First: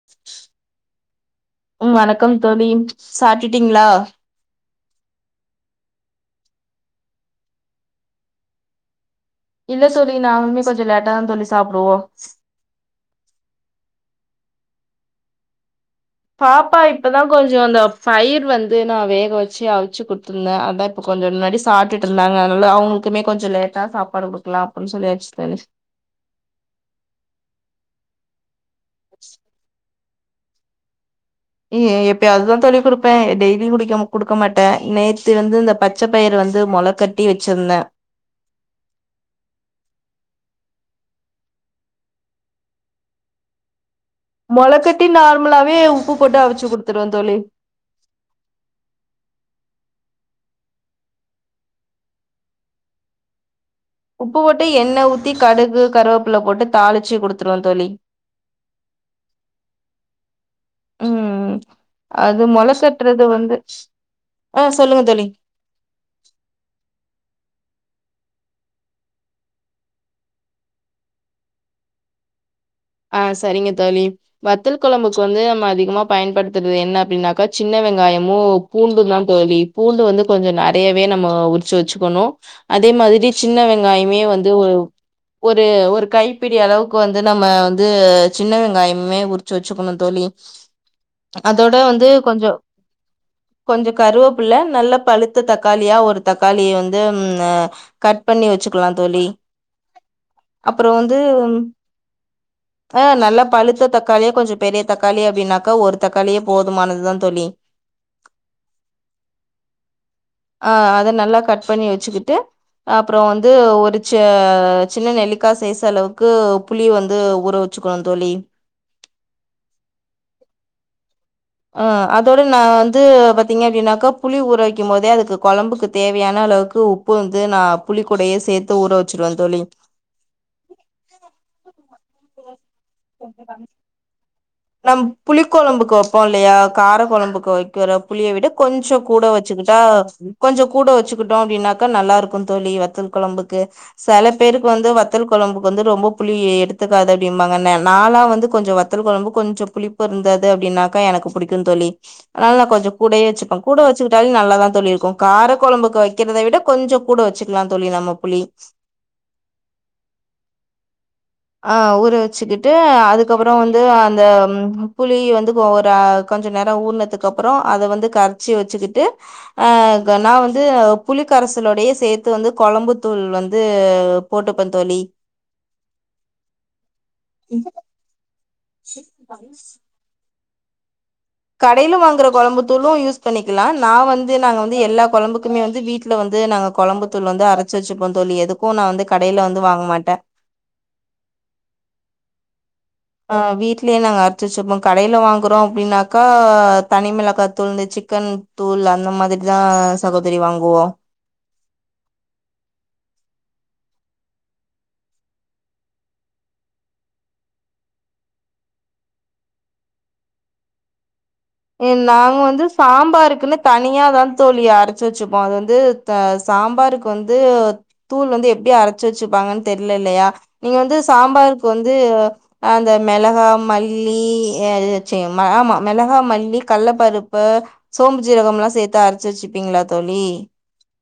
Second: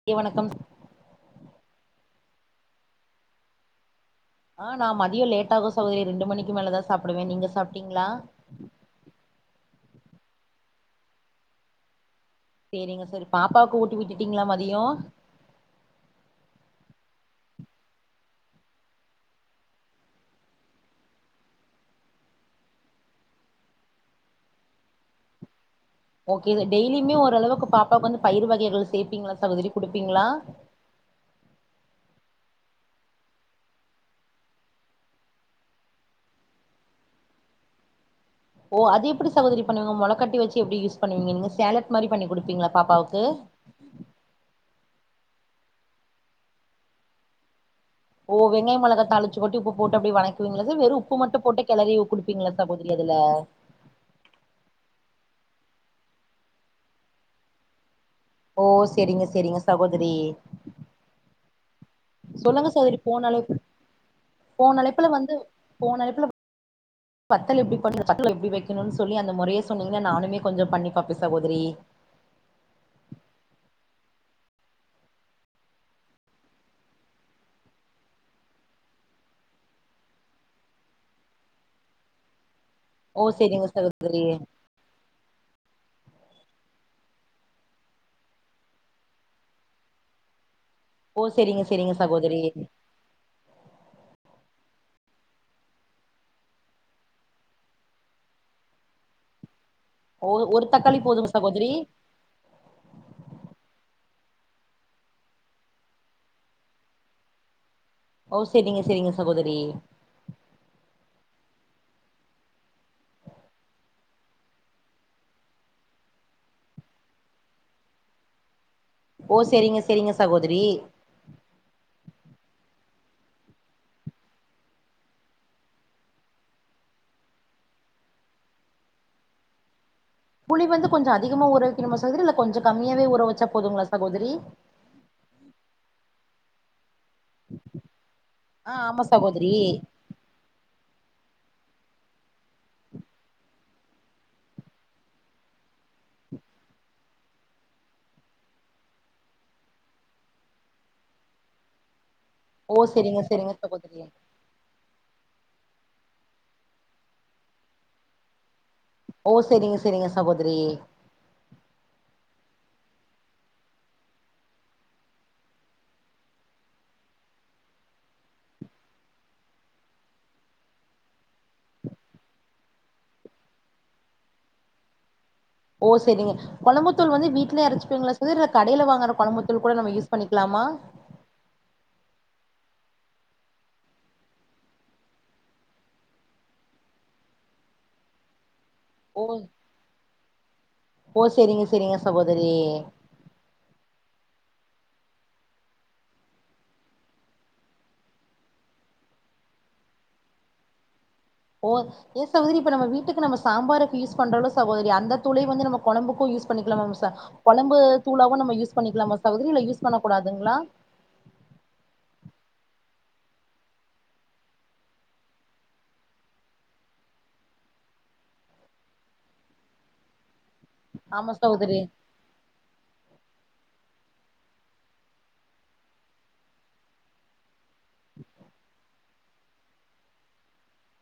மத்திய வணக்கம் ம் வணக்கம் தோழி சாப்டீங்களா ஆ நா மதியோ லேட்டாதா சகோதரி ரெண்டு மணிக்கு மேல தா சாப்புடுவே நீ சாப்டீங்ளா இல்ல தோழி நாங்களுமே கொஞ்சோ லேட்டா தா தோழி சாப்படுவோ சேரிங்க சரி பாப்பாவுக்கு ஊட்டி விட்டுட்டீங்களா மதியோ பாப்பா இப்பதா கொஞ்சோ அந்த பயிர் வந்து நா வேக வெச்சி அவிச்சி குடுத்திருந்தே அதா இப்போ கொஞ்சோ முன்னாடி சாப்டுட்டு இருந்தாங்க அதனால அவூங்களுக்குமே கொஞ்சோ லேட்டா சாப்பாடு குக்கலாமே அடின் சொல்லி ஆச்சி தோழி ஓகே இது டெய்லிமே ஓரளவு பாப்பாவுக்கு வந்து பயிர் வகைகள் சேப்பீங்ளா சகோதரி குடுப்பீங்ளா இ எப்பயாது தானதோழி குடுப்பே டெய்லியு குடிக்க குடுக்க மாட்டே நேத்து வந்து இந்த பச்ச பயிறு வந்து மொளக் கட்டி வெச்சிருந்த ஓ அது எப்புடி சகோதரி பண்ணுவீங்க மொளக்கட்டி வெச்சி எப்டி யூஸ் பண்ணுவிங்க நீங்க சேலட் மாரி பண்ணி குடுப்பீங்ளா பாப்பாவுக்கு மொளக்கட்டி நார்மலாவே உப்பு போட்டு அவிச்சி குடுத்துருவே தோழி ஓ வெங்காயோ மொளகா தாளீச்சி கொட்டி உப்பு போட்டு அப்டியே வணக்குவீங்களா சகோதரி வெறு உப்பு மட்டு போட்டு கெளறி குடுப்பீங்களா சகோதரி அதுல உப்பு போட்டு எண்ண ஊத்தி கடுகு கருவேப்பிள்ள போட்டு தாளிச்சி குடுத்துருவே தோழி ஓ செரிங்க செரிங்க சகோதரி ம் அது மொள சொல்லுங்க சகோதரி கட்றது போன அழை வந்து ஆ போன சொல்லுங்க அழைப்புல தோழி வந்து போன எடத்துல வத்தல் எப்டி பண்றது வத்தல் எப்டி வெக்கணும்னு சொல்லி அந்த மொறைய சொன்னீங்கன்னா நானுமே கொஞ்சோ பண்ணிப்பாப்பே சகோதரி ஆ செரிங்க தோழி வத்தல் கொழம்புக்கு வந்து நம்ம அதிகமா பயன்படுத்துறது என்ன அப்டின்னாக்கா சின்ன வெங்காயமு பூண்டுந்தா தோழி பூண்டு வந்து கொஞ்சோ நறையவே நம்ம உரிச்சி வெச்சுக்கணு அதே ஓ மாதிரி சின்ன செரிங்க வெங்காயமே சகோதரி வந்து ஒரு ஒரு ஒரு கைப்பிடி அளவுக்கு வந்து நம்ம வந்து து சின்ன வெங்காயமே உரிச்சு வெச்சுக்கணு தோழி ஓ செரிங்க அதோட செரிங்க வந்து சகோதரி கொஞ்சோ கொஞ்சம் கருவேப்புள்ள நல்ல பழுத்த தக்காளியா ஒரு தக்காளிய வந்து ஆ கட் பண்ணி வச்சிக்கலாம் தோழி ஓ ஒரு அப்றோ தக்காளி போதுமா வந்து சகோதிரி ஆ நல்லா பழுத்த தக்காளியா கொஞ்சம் பெரிய தக்காளி அப்டின்னாக்கா ஒரு தக்காளியே போதுமானதுதா தோழி ஓ செரிங்க செரிங்க சகோதிரி ஆ அத நல்லா கட் பண்ணி வச்சிக்கிட்டு அப்புறம் வந்து ஒரு ச சின்ன நெல்லிக்கா சைஸ் அளவுக்கு புளி வந் து ஊற வச்சிக்கணும் தோழி ஓ செரிங்க செரிங்க சகோதரி அ அதோட நா வந்து பாத்தீங்க அப்டின்னாக்கா புளி ஊறவெக்கும் போதே அதுக்கு கொழம்புக்குத் தேவையான அளவுக்கு உப் ப்பு வந்து நான் புளிக்கூடையே சேத்து ஊற வெச்சிருவே தோழி புளி வந்து கொஞ்சம் அதிகமா ஊற வக்கணுமா சகோதிரி இல்ல கொஞ்சம் கம்மியாவே ஊற வச்சா போதுங்களா சகோதிரி நம் புளி கொழம்புக்கு வப்போம் இல்லையா கார கொழம்பு கோ வக்கிற புளிய விட ஆ ஆமா கொஞ்சம் கூட சகோதரி வச்சிக்கிட்டா கொஞ்சம் கூட வச்சிக்கிட்டோம் அப்டின்னாக்கா நல்லா இருக் கும் தோழி வத்தல் கொளம்புக்கு செல பேருக்கு வந்து வத்தல் கொழம்புக்கு வந்து ரொம்ப புளி எடுத்துக்காத அப்டிம்பாங்க ந நாலா வந்து கொஞ்சம் வத்தல் கொழம்பு கொஞ்சம் புளிப்பு இருந்தது அப்டின்னாக்கா எனக்கு புடிக்கும் தோழி அதனால நா ஓ கொஞ்ச செரிங்க கூடயே செரிங்க வச்சிப்பன் கூட சகோதரி வச்சக்கிட்டாலே நல்லாதா தோழி இருக்கும் கார கொழம்புக்கு வக்கிறத விட கொஞ்சம் கூட வச்சிக்கிலா தோழி நம்ம புளி ஓ செரிங்க செரிங்க சகோதிரி ஆ ஊற வச்சிக்கிட்டு அதுக்கப்புறம் வந்து அந்த புளிய வந்து ஒரு கொஞ்சம் நேரம் ஊறனதுக்கு அப்புறம் அத வந்து கரைச்சக வச்சிக்கிட்டு ஆ நா வந்து புலிக்கரசலோடையே சேத்து வந்து கொழம்பு தூள் வந்து போட்டுப்பன் தோழி ஓ செரிங்க கொழம்புத்தூள் வந்து வீட்லே அரச்சிப்பிங்களா சகோதிரி இல்ல கடையில வாங்கற கொழம்பத்தூள் கூட நம்ம யூஸ் பண்ணிக்கலாமா கடையில வாங்கற கொழம்புத்தூளும் யூஸ் பண்ணிக்கிலா நா வந்து நாங்க வந்து எல்லா கொழம்புக்குமே வந்து வீட் ல வந்து நாங்க கொழம்பு தூள் வந்து அரைச்சி வச்சிப்போம் தோழி எதுக்கும் நா வந்து ஓ கடையில வந்து வாங்க மாட்டன் ஓ செரிங்க செரிங்க சகோதிரி ஆ வீட்லே நாங்க அரச்சி வச்சிப்போம் கடையில வாங்கறோம் அப்டின்னாக்கா தனி மிளகா தூள் இந்த சிக்கன் தூள் அந்த மாதிரிதா சகோதிரி வாங்குவோ போ ஏ சகோதிரி இப்ப நம்ம வீட்டுக்கு நம்ம சாம்பாருக்கு யூஸ் பண்றோல்ல சகோதிரி அந்த தூளே வந்து நம்ம கொழம்புக்கும் யூஸ் பண்ணிக்கிலாமாம ச கோழம்பு தூளாவும் நம்ம யூஸ் பண்ணிக்கிலாம சகோதிரி இல்ல யூஸ் பண்ண கூடாதுங்கிளா ஏ நாங்க வந்து சாம்பாருக்குன்னு தனியா தா தோழி அரச்சி வச்சிப்போம் அது வந்து த்த சாம்பாருக்கு வந்து தூள் வந்து எப்டி அரைச்சி வச்சிப்பாங்கன் தெர்ல இல்லையா நீங்க வந்து ஆமா சாம்பாருக்கு சகோதரி வந்து அந்த மெளகா மல்லி சி ம ஆமா மெளகா மல் லி கல்ல பருப்பு சோம்பு ஜீரகம்லா சேத்து அரைச்சி வச்சிப்பீங்கிளா தோழி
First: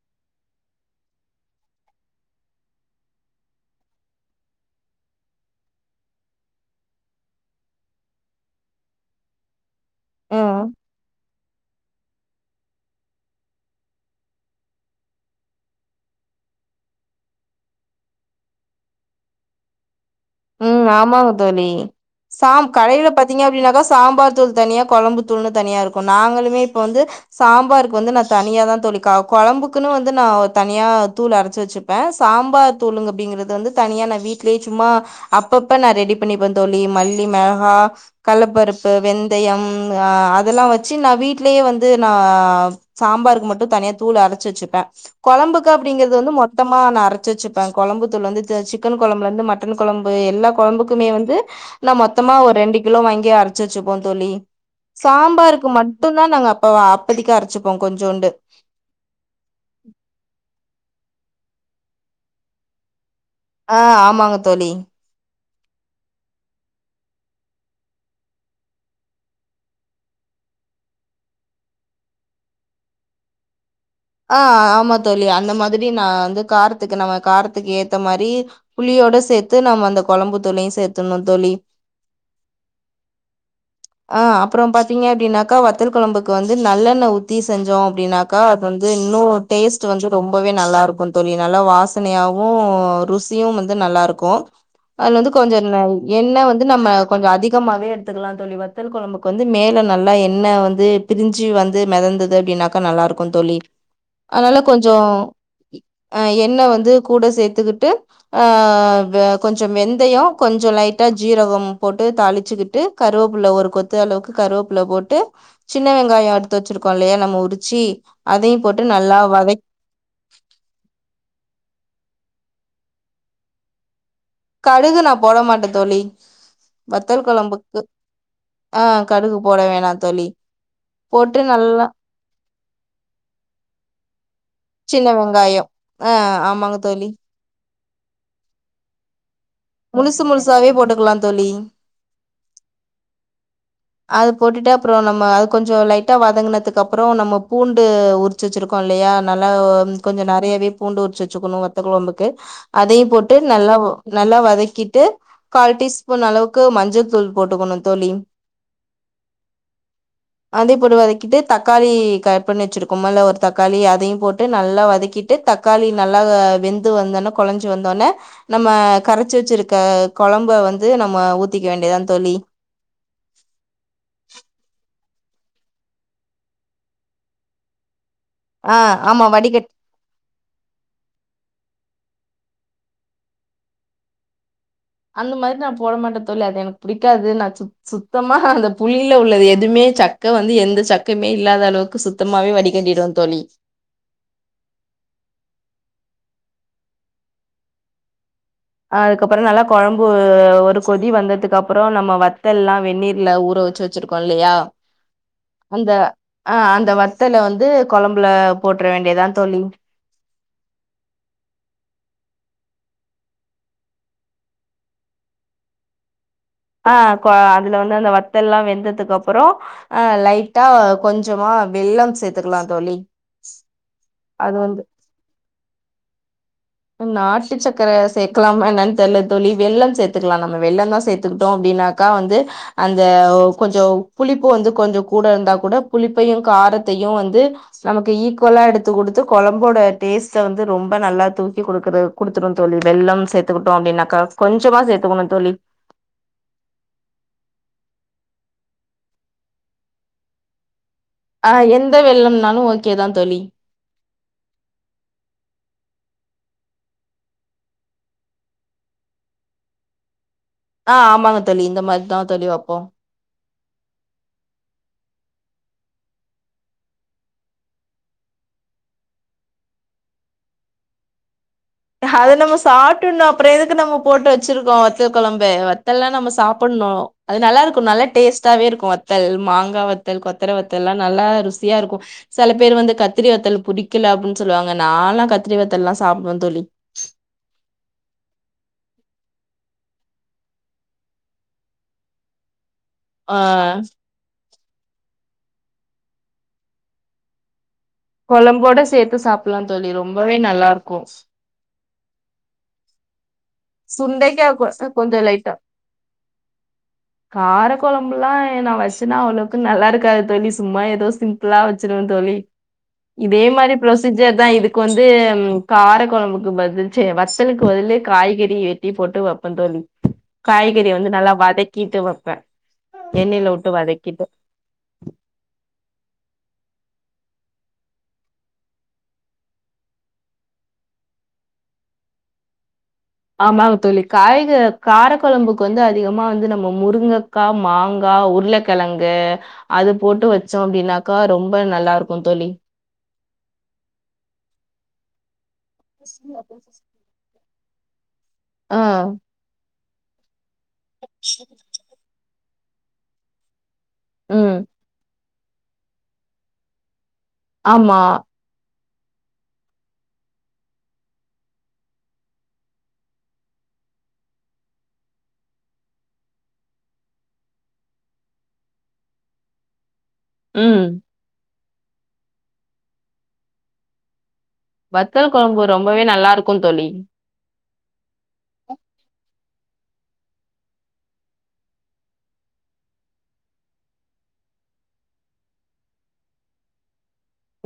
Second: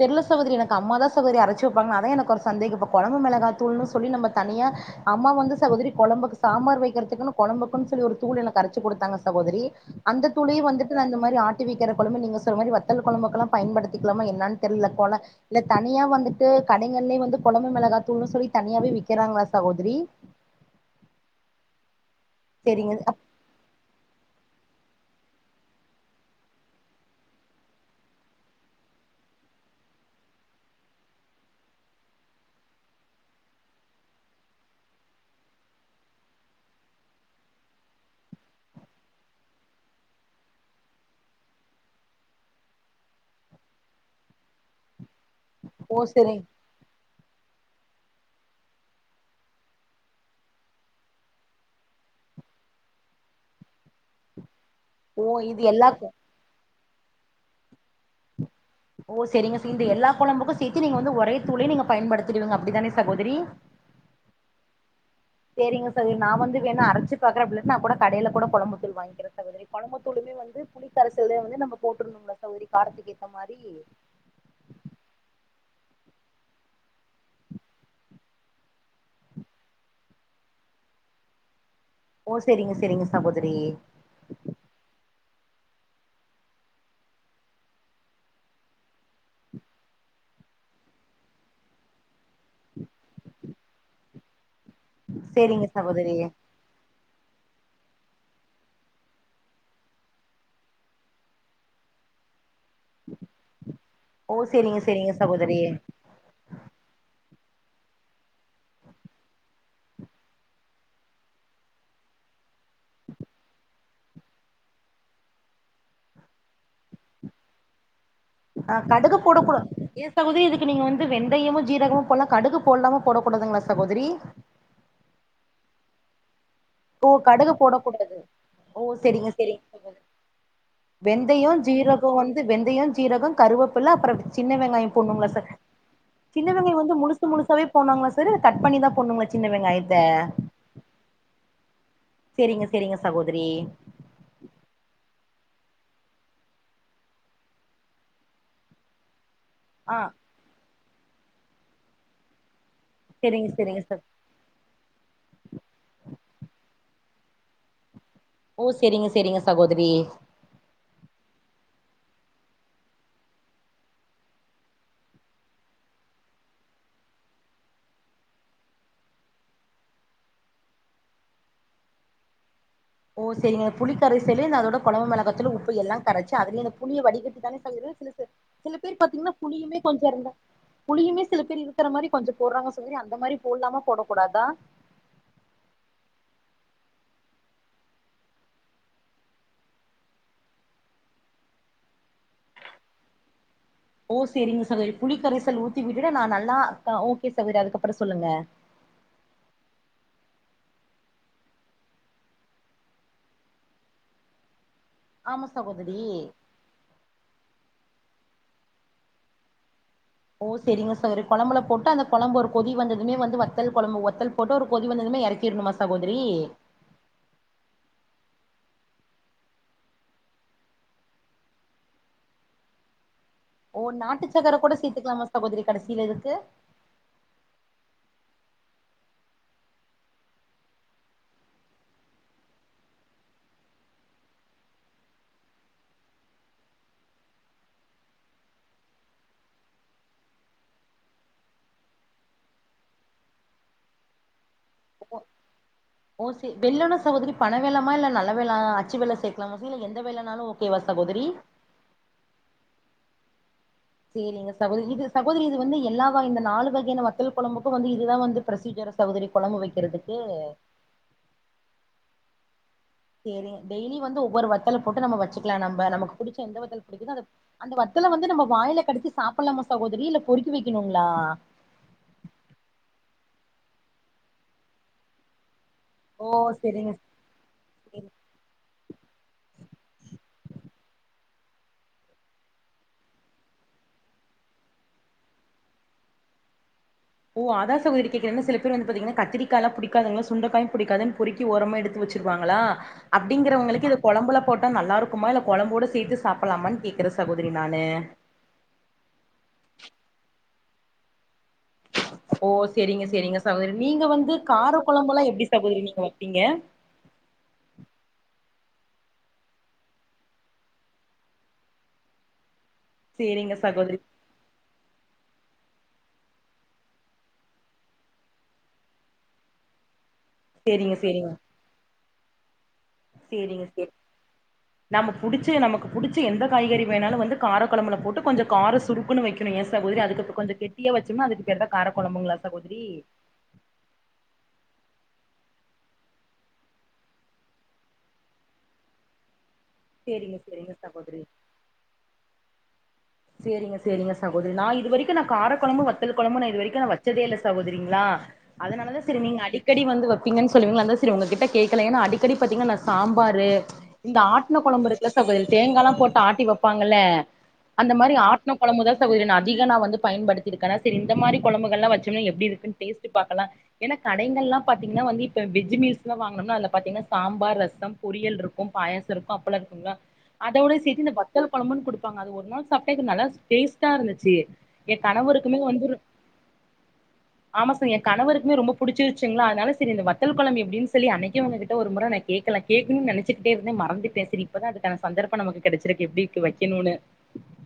தெர்ல சகோதிரி எனக்கு அம்மாதா சகோதிரி அரைச்சி வப்பாங்க அதா எனக்கு ஒரு சந்தேகம் இப்ப கொழம்பு மெளகா தூள்னு சொல்லி நம்ம தனியா அம்மா வந்து சகோதிரி கொழம்புக்கு சாம்பார் வைக்கிறதுக்குன்னு கொழம்புக்குன் சொல்லி ஒரு தூள் எனக்கு அரச்சி குடுத்தாங்க சகோதிரி அந்த ம் தூளையே வந்துட்டு நா இந்த மாரி ஆட்டி வைக்கிற கொழம்பு நீங்க சொன்ன மாரி வத்தல் கொழம்புக்கல்லாம் பயன்படுத்திக்கிலாம என்னான் தெர்ல கொல இல்ல தனியா வந்துட்டு கடைங்களே வந்து கொழம்பு மெளகாத்தூளுன் சொல்லி தனியாவே வி்க்கறாங்களா சகோதிரி ம் ஆமாங்க தோழி சாம் செரிங்க கடையில பாத் தீங்க அப்டின்னாக்கா சாம்பார் தூள் தனியா கொழம்பு தூள்ன்னு தனியா இருக்கும் நாங்களுமே இப்ப வந்து சாம்பாருக்கு வந்து நா தனியா தான தோழி குழம்புக்குன்னு வந்து நா தனியா தூள் அரைச்சு வச்சு ப்பன் சாம்பார் தூள் அப்படிங்கறது வந்து தனியா நா வீட்டுலயே சும்மா அப்பப்ப நா ரெடி பண்ணிப்பே தோழி மல்லி மிளகா கள்ளப்பருப்பு வெந்தயம் அ அதெல்லா வச்சு நா வீடலயே வந்து நா சாம்பாருக்கு மட்டும் தனியா தூள் அரைச்சு வச்சுப்ப குழம்புக்கு ஓ அப்படிங்கறது வந்து செரி மொத்தமா நா அரைச்ச வச்சுப்ப குழம்புத்தூள் வந்து சிக்கன் குழம்புல இருந்து மட்டன் குழம்பு எல்லா குழம்புக்குமே வந்து நா மொத்தமா ஒரு ரெண்டு கிலோ வாங்கி அரைச்சு வச்சுப்போம் தோழி ஓ இது சாம்பாருக்கு எல்லா மட்டும்தா நாங்க அப்ப அப்பதிக்க அரைச்சிப்போம் கொஞ்சோண்டு ஓ சரிங்க சார் இந்த எல்லா குழம்புக்கும் சேத்து நீங்க வந்து ஒரே தூள நீங்க பயன்படுத்திடுவிங்க அப்படிதானே சகோதரி ஆ ஆமாங்க தோழி சரிங்க சகோதரி நா வந்து வேண அரைச்சு பாக்குறன் அப்டி இல்லனா கூட நா கூட கடையில கூட குழம்பத்தூள் வாங்குகிற சகோதரி குழம்பத்தூளுமே வந்து புளி கரைசல வந்து நம்ம போட்டுருந்தோம்ல தோழி காரத்துக்கேத்த மாரி ஆ ஆமா தோழி அந்த மாதிரி நா வந்து காரத்துக்கு நம்ம காரத்துக்கு ஏத்த மாரி புளியோட சேத்து நம்ம அந்த குழம்பு தூளும் சேத்துணும் தோழி ஓ சரிங்க சரிங்க சகோதரி அ அப்புறம் பாத்தீங்க அப்படின்னாக்கா வத்தல் குழம்புக்கு வந்து நல்லெண்ண உத்தி செஞ்சோம் அப்படின்னாக்கா வந்து இன்னும் டேஸ்ட் வந்து ரொம்பவே நல்லா இருக்கும் தோழி நல்லா வாசனையாவும் ருசியும் வந்து நல்லா இருக்கும் அதுல வந்து சேரிங்க கொஞ்சம் சகோதரி எண்ண வந்து நம்ம கொஞ்சம் அதிகமாகவே எடுத்துக்கலா தோழி வத்தல் குழம்புக்கு வந்து மேலே நல்லா எண்ணெய் வந்து பிரிஞ்சு வந்து மிதந்தது அப்படின்னாக்கா நல்லா இருக்கும் தோழி ஓ அதனால சேரிங்க கொஞ்சம் சேரிங்க சகோதரி அ என்ன வந்து கூட சேர்த்துக்கிட்டு ஆ கொஞ்சம் வெந்தயம் கொஞ்சம் லைட்டா ஜீரகம் போட்டு தாளிச்சுக்கிட்டு கருவேப்பில ஒரு கொத்து அ அளவுக்கு கருவேப்புல போட்டு சின்ன வெங்காயம் எடுத்து வச்சிருக்கோம் இல்லையா நம்ம உரிச்சி அதையு ஆ போட்டு நல்லா கடுகு போடுகூட வதக் சகோதரி இதுக்கு நீங்க வந்து வெண்ந்தயமும் ஜீரகமும் போடலாம் கடுகு போடலாம போடக்க கூடதுங்களா சகோதரி கடுகு நா போட மாட்டே தோழி ஓ வத்தல் கடுகு கொழம்புக்கு போடக் கூடாது ஆ ஒ சரிங்க கடுகு போட வேணா சரிங்க தோழி போட்டு வெந்தயம் நல்லா ஜீரகம் வந்து வெந்தயம் ஜீரகம் கருவேப்பில அப்புறம் சின்ன வெங்காயம் சின்ன போடனுங்களா சார் வெங்காயோ ஆ சின்ன ஆமாங்க வெங்காயம் வந்து தோழி முழுசு முழுசாவே போடனுங்களா சார் இல்ல கட் பண்ணி தா போண்ணுங்களா சின்ன வெங்காயம் முழுசு முழுசாவே போட்டுக்கலா தோழி சரிங்க சரிங்க சகோதரி அது போட்டுட்டு அப்புறம் நம்ம அது கொஞ்சம் லைட்டா வதங்கினதுக்கு அப்புறம் நம்ம பூண்டு உரிச்சு வச்சிருக்கோ இல்லையா நல்லா ஆ கொஞ்ச நிறையாவே பூண்டு உரிச்சு வச்சுக்கணும் வத்த குழம்புக்கு அதையு போட்டு சேரிங்க நல்லா சேரிங்க சார் நல்லா வதக்கிட்டு கால் டீஸ்பூன் அளவுக்கு மஞ்சள் தூள் போட்டுக்கணு தோழி ஓ சரிங்க சரிங்க சகோதரி அதே போட்டு வதக்கிட்டு தக்காளி கட் பண்ணி வச்சிருக்கோமல்ல ஒரு தக்காளி அதையும் போட்டு நல்லா வதக்கி ட்டு தக்காளி நல்லா வெந்து வந்தோன்னே குலைஞ்சி வந்தோனே நம்ம கரைச்சு வச்சிருக்க குழம்ப வந்து நம்ம ஊத்திக்க வேண்டியதா தோழி ஓ சரி அந்த புளி கரைசல்லு இந்த அதோட குழம்ப மிளகத்துள் உப்பு எல்லாம் கரைச்சு அதுலயும்ந்த புளிய வடிகட்டு தானே செய்ய சில ஆ பேர் ஆமா பாத்தீங்கன்னா வடிகட்டி புளியுமே கொஞ்சம் இருந்தா புளியுமே சிலர் இருக்கிற மாதிரி கொஞ்சம் போடுராங்க தோழி அந்த மாதிரி போடலாம போடக்க கூடாதா அந்த மாதிரி நா போட மாட்டே தோழி அது எனக்கு புடிக்காதுன் சுத்தமாக அந்த புளில உள்ளது எதுவுமே சக்க வந்து எந்த சக்கமே இல்லாத அளவுக்கு சுத்த மாவே வடிக்கட்டிடுவ தோழி ஓ சரிங்க சகோதரி புளிக்கரைசல் ஊத்தி விட்டுட்டு நா நல்லா ஓகே சகோதரி அதுக்கப்புறம் சொல்லுங்க அதுக்கப்புறம் நல்லா குழம்பு ஒரு கொதி வந்ததுக்கப்புறம் நம்ம வத்தல் எல்லாம் வெந்நீர்ல ஊற வச்சு வச்சிருக்கோம் இல்லையா ஆமா சகோதரி ஆஹ் அந்த வத்தல வந்து குழம்புல போட்டுற வேண்டியதான் தோழி ஓ சரிங்க சரி குழம்புல போட்டு அந்த குழம்பு ஒரு கொதி வந்ததுமே வந்து வத்தல் குழம்பு வத்தல் போட்டு ஒரு கொதி வந்ததுமே இறக்கிருணுமா சகோதரி ஆஹ் கொ அதுல வந்து அந்த வத்தல் எல்லாம் வெந்ததுக்கு அப்புறம் ஆஹ் லைட்டா கொஞ்சமா வெல்லம் சேத்துக்கலாம் தோழி ஓ நாட்டு அது சக்கரை வந்து கூட சேத்துக்கலாமா சகோதரி கடைசியில இதுக்கு நாட்டு சக்கரை சேக்கலாமா என்னன்னு தெர்ல தோழி வெல்லம் சேத்துலாம் நம வெல்லம் தான் சேத்துக்கிட்டோம் அப்டின்னா கா வந்து அந்த கொஞ்சம் புளிப்பு வந்து கொஞ்சம் கூட இருந்தா கூட புளிப்பையும் காரத்தையும் வந்து நமக்கு ஈக்குவலா எடுத்து கொடுத்து குழம்போட டேஸ்ட்ட வந்து ரொம்ப நல்லா தூ கொடுக்குது குடுத்துரும் தோழி வெல்லம் சேத்துக்கிட்டோம் அப்படின்னாக்கா கொஞ்சமா சேத்துக்கணும் தோழி ஓ சரி வெல்லம்ன்னா சகோதரி பணை வெல்வமா இல்ல நல்ல வெல்ல அச்சு வெல்லம் சேக்கலாம சரி இல்ல எந்த வெல்லம்னாலும் ஓகேவா சகோதரி ஆ எந்த வெல்லம்ன்னாலும் ஓகே தான் தோழி சரிங்க சகோதரி இது சகோதரி இது வந்து எல்லா வ இந்த நாலு வகையான வத்தல் குழம்புக்கும் வந்து இதுதான் வந்து ப்ரொசீஜரா சகோதரி குழம்பு வைக்கிறதுக்கு ஆஹ் ஆமாங்க தோழி இந்த மாதிரிதான் தோழி வைப்போம் சரி டெய்லி வந்து ஒவ்வொரு வத்தலை போட்டு நம்ம வச்சுலாம் நம்ப நமக்கு பிடிச்ச எந்த வத்தல் பிடிக்குதோ அத அந்த வத்தல வந்து நம்ம வாயில கடைச்சி சாப்பிட்லாம சகோதரி இல்ல பொறிக்கி வைக்கணுங்களா அத நம்ம சாப்டணும் அப்புறம் எதுக்கு நம்ம போட்டு வச்சிருக்கோம் வத்த குழம்பு வ இதெல்லாம் ஓ நம்ம சாப்பட்ணோ செரிங்க னும் அது நல்லா இருக்கும் செரி நல்லா டேஸ்ட்டாவே இருக்கும் வத்தல் மாங்காய் வத்தல் கொத்தர வத்தல் எல்லாம் நல்லா ருசியா இருக்கும் சில பேர் வந்து கத்திரி வத்தல் புடிக்கல அப்படின்னு சொல்லுவாங்க நாலாம் கத்திரி வத்தல்லாம் சாப்படுவேன்னனு சொல்லி ஓ அதான் சகோதரி கேக்குறேன் சில பேர் வந்து பாத்தீன்னா கத்திரிக்காலாம் படிக்காதங்க சுண்டக்காயும் புடிக்காதுனு பொறி க்கி ஓரமா எடுத்து வச்சிருவாங்களா ஆ அப்படிங்கறவங்களுக்கு இத குழம்புல போட்டா நல்லா இருக்குமா இல்லை குழம்போட சேத்து சாப்பிடலாமா ன்னு கேட்குறேன் சகோதரி நானு குழம்போட சேத்து சாப்டலாம் தோழி ரொம்பவே நல்லா இருக்கும் ஓ சரிங்க சரிங்க சகோதரி நீங்க வந்து சுண்டைக்கா கொ கார குழம்பு கொஞ்சோ எல்லாம் எப்படி சகோதரி நீங்க வப்பீங்க [inaudible] காரக்குழம்புலாம் நான் வச்சேன்னா அவ்வளவுக்கு நல்லா இருக்காது தோழி சும்மா ஏதோ சிம்பிளா வச்சுருவேன் தோழி [inaudible] இதே மாதிரி சகோதரி ப்ரொசீஜ் ஜர் தான் இதுக்கு வந்து கார குழம்புக்கு பதில் சே வத்தலுக்கு பதில் காய்கறி ய வெட்டி போட்டு வைப்பேன் தோழி காய்கறிய சேரிங்க வந்து சேரிங்க நல்லா வதக்கிட்டு வப்பேன் எண்ணெயில சேரிங்க விட்டு சேரி வதக்கிட்டு நம்ம புடிச்ச நமக்கு புடிச்ச எந்த காய்கறி வேணாலும் வந்து காரக்கோழம்புல போட்டு கொஞ்சம் காரம் சுருக்குன்னு வைக்க ஏன் சகோதரி அதுக்கொஞ்சம் கெட்டியாவச்சோம்னா அதுக்கு பேர் தான் கார குழம்புங்களா சகோதரி ஆமாங் தோழி காய்க காரக்குழம்புக்கு வந்து அதிகமா வந்து நம்ம முருங்க க்கா மாங்கா உருளக்கிழங்கு அது போட்டு சேரிங்க வச்சோம் சேரிங்க சகோதரி அப்படின்னாக்கா ரொம்ப நல்லா இருக்கும் தோழி செரிங்க செரிங்க சகோதரி நான் இது வரைக்கும் நான் கார குழம்பும் வத்தல் குழம்பும் நான் இதுவரைக்கும் வச் சதே இல்ல சகோதரிங்களா ஆ அதனாலதான் செரி நீங்க அடிக்கடி வந்து வப் பிங்கனு சொல்லூவீங்களா அதான் செரி உங்ககிட்ட கேக்கலா ஏன்னா அடிக்கடி பாத்தீங்கன்னா சாம்பார் இந்த ம் ஆட்ன குழம்புருக் குலசங்கோயில் தேங்காலா போட்டு ஆட்டி வைப்பாங்கலே அந்த ஆமா மாரி ஆட் டுன கொழம்புதா சகோதரி நா அதிகோ நா வந்து பயன்படுத்திருக்கேனா சரி இந்த மாரி கொழம்புகல்லா வச்சே எப்டி இருக்குன்னு டேஸ்ட் பாக்கலா ஏன்னா கடைகள் எல்லா பாத்தீங்கன்னா வந்து இப்ப வெஜ் மீல்ஸ் எல்லா வாங்கினோம்னா அது பாத்தீங்கன்னா சாம்பார் ரசம் பொரியல் இருக்கு பாயாசோ இருக்கு அப்பளம்ல்லா இருக் அதோட ம் சேத்தி இந்த வத்தல் கொழம்புன்னு கொடுப்பாங்க அது ஒரு நாள் சாப்ட்டே நல்லா டேஸ்ட்டா இருந்துச்சு என் வத்தல் கணவருக்குமே கொழம்பு வந்து ரொம்பவே நல்லா இருக்கு தோழி ஆமா சிஸ்டர் எ கணவருக்குமே ரொம்ப புடிச்சிருச்சீங்களா அதனால இந்த வத்தல் கொழம்பு எப்டினு சொல்லி அன்னைக்கே உங்ககிட்ட ஒரு மொற நா கேக்கலே கேக்கணு நினைச்சக்கிட்டே இருந்தே மறந்துட்டே செரி ப்பதா அதுக்கான சந்தர்ப்பம் நமக்கு கெடச்சிருக்கு எப்டிக்கு வைக்கணும்னு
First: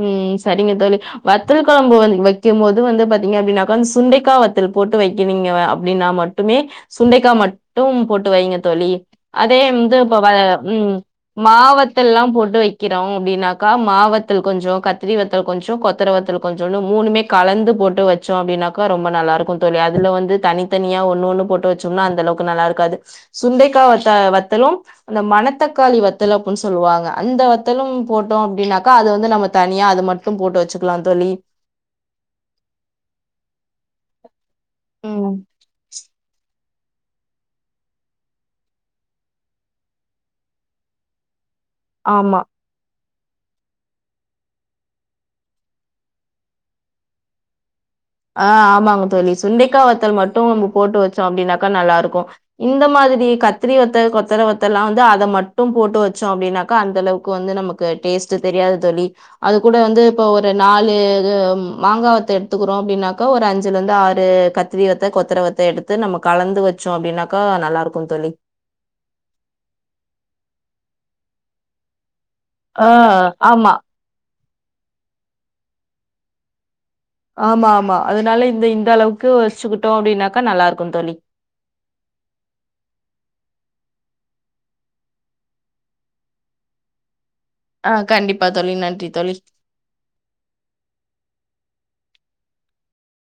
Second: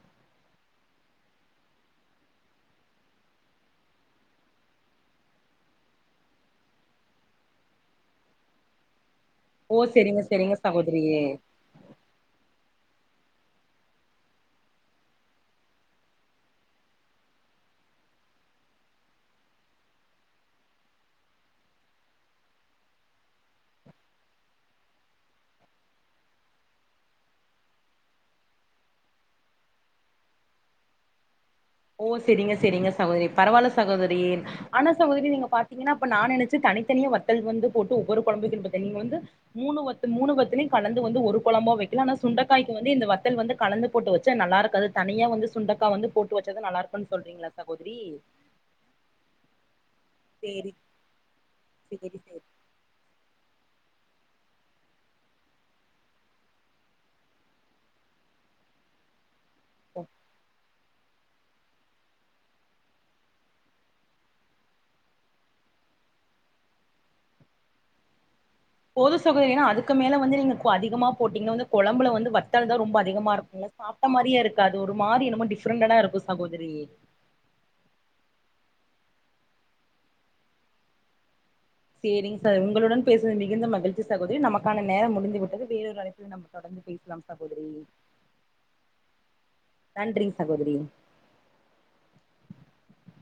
ம் சரிங்க தோழி வத்தல் கொழம்பு வந்து வைக்கும் போது வந்து பாத்தீங்க அப்டினாக்க சுண்டக்கா வத்தல் போட்டு வைக்கிறிங்க அப்டின்னா மட் மட்டுமே சுண்டைக்கா மட்டு போட்டு வைங்க தோழி அதே ஓ வந்து இப்ப செரிங்க வ செரிங்க ம் சகோதரி மாவத்தல்லா போட்டு வைக்கிறோ அப்டின்னாக்கா மாவத் தல் கொஞ்சோ கத்திரி வத்தல் கொஞ்சோ கொத்தர வத்தல் கொஞ்சோ மூணுமே கலந்து போட்டு வச்சோ அப்டின்னாக் க ரொம்ப நல்லா இருக்கு தோழி அதுல வந்து தனித்தனியா ஒண்ணு ஒண்ணு போட்டு வச்சோம்னா அந்த அளவுக்கு நல்லா இருக்காது சுண்டைக்கா வத்த வத்தலு அந்த மணத்தக்காளி வத்தல் அப்டின்னு சொல்லுவாங்க அந்த வத்தலு போட்டோ அப்டின்னாக் கா அது வந்து நம்ம தனியா அது மட்டு போட்டு வச்சுக்கலா தோழி ஓ செரிங்க செரிங்க சகோதரி பரவாயில்ல சகோதரி ஆனா சகோதரி ம் நீங்க பாத்தீங்கன்னா அப்ப நா நெனச்சே தனித்தனிய வத் தல் வந்து போட்டு ஒவ்வொரு கொழம்பு வக்கணு பத்தே நீங்க வந்து மூணு வத் மூணு வத்தலயு கலந்து வந்து ஒரு கொழம்பா வைக் இலனா ஆமா சுண்டக்காய்க்கு வந்து இந்த வத்தல் வந்து கலந்து போட்டு வச்ச நல்லா இருக்காது தனியா வந்து சுண்டக்கா வந்து போட்டு வச்சதா நல்லா இருக்கும்ன்னு சொல்றீங்களா சகோதரி ஆ ஆமாங்க தோழி சுண்டைக்கா வத்தல் மட்டு நம்ம சேரி போட்டு வச்சோ அப்டின்னாக்கா நல்லா சேரி இருக்கு சேரி இந்த மாதிரி கத்திரி வத்த கொத்தர வத்தல்லா வந்து அந்த மட்டு போட்டு வச்சோனாக்கா அந்தளவுக்கு வந்து நமக்கு கு டேஸ்ட் தெரியாது தோழி அது கூட வந்து இப்போ ஒரு நாலு மாங்காவத்த எடுத்துகுத் தோ அப்டினாக்கா ஒரு அஞ்சுலருந்து ஆறு கத்திரி வத்த கொத்தரவத்த எடுத்து நம்ம கலந்து வச் ச்சோ அப்டின்னாக்கா நல்லா இருக்கு தோலி போது சகோதரி ஏன்னா அதுக்கு மேல வந்து நீங்க கொ அதிகமா போட்டீங்கனா வந்து கொழம்புல வந்து வத் தல்தா ஆ ரொம்ப அதிகமா இருக்கு ஆமா சாப்ட்ட மாரியே இருக்காது ஒரு மாரி என்னமோ டிஃப்ரண்டடா இருக்கு சகோதரி ஆமா ஆமா அதனால இந்த இந்த அளவுக்கு வற்ச்சுக்கிட்டோ அப்டின்னாக்கா நல்லா இருக்கு தோழி சேரிங் சார் உங்களுடன் பேசனது மிகுந்த மகிழ்ச்சி சகோதரி நமக்கான நேர முடிந்து விட்டது வேறொரு அழைப்பில நம் தொடர்ந்து பேசலாம் சகோதரி ஆ கண்டிப்பா தோழி நன்றி தோழி நன்றிங் சகோதிரி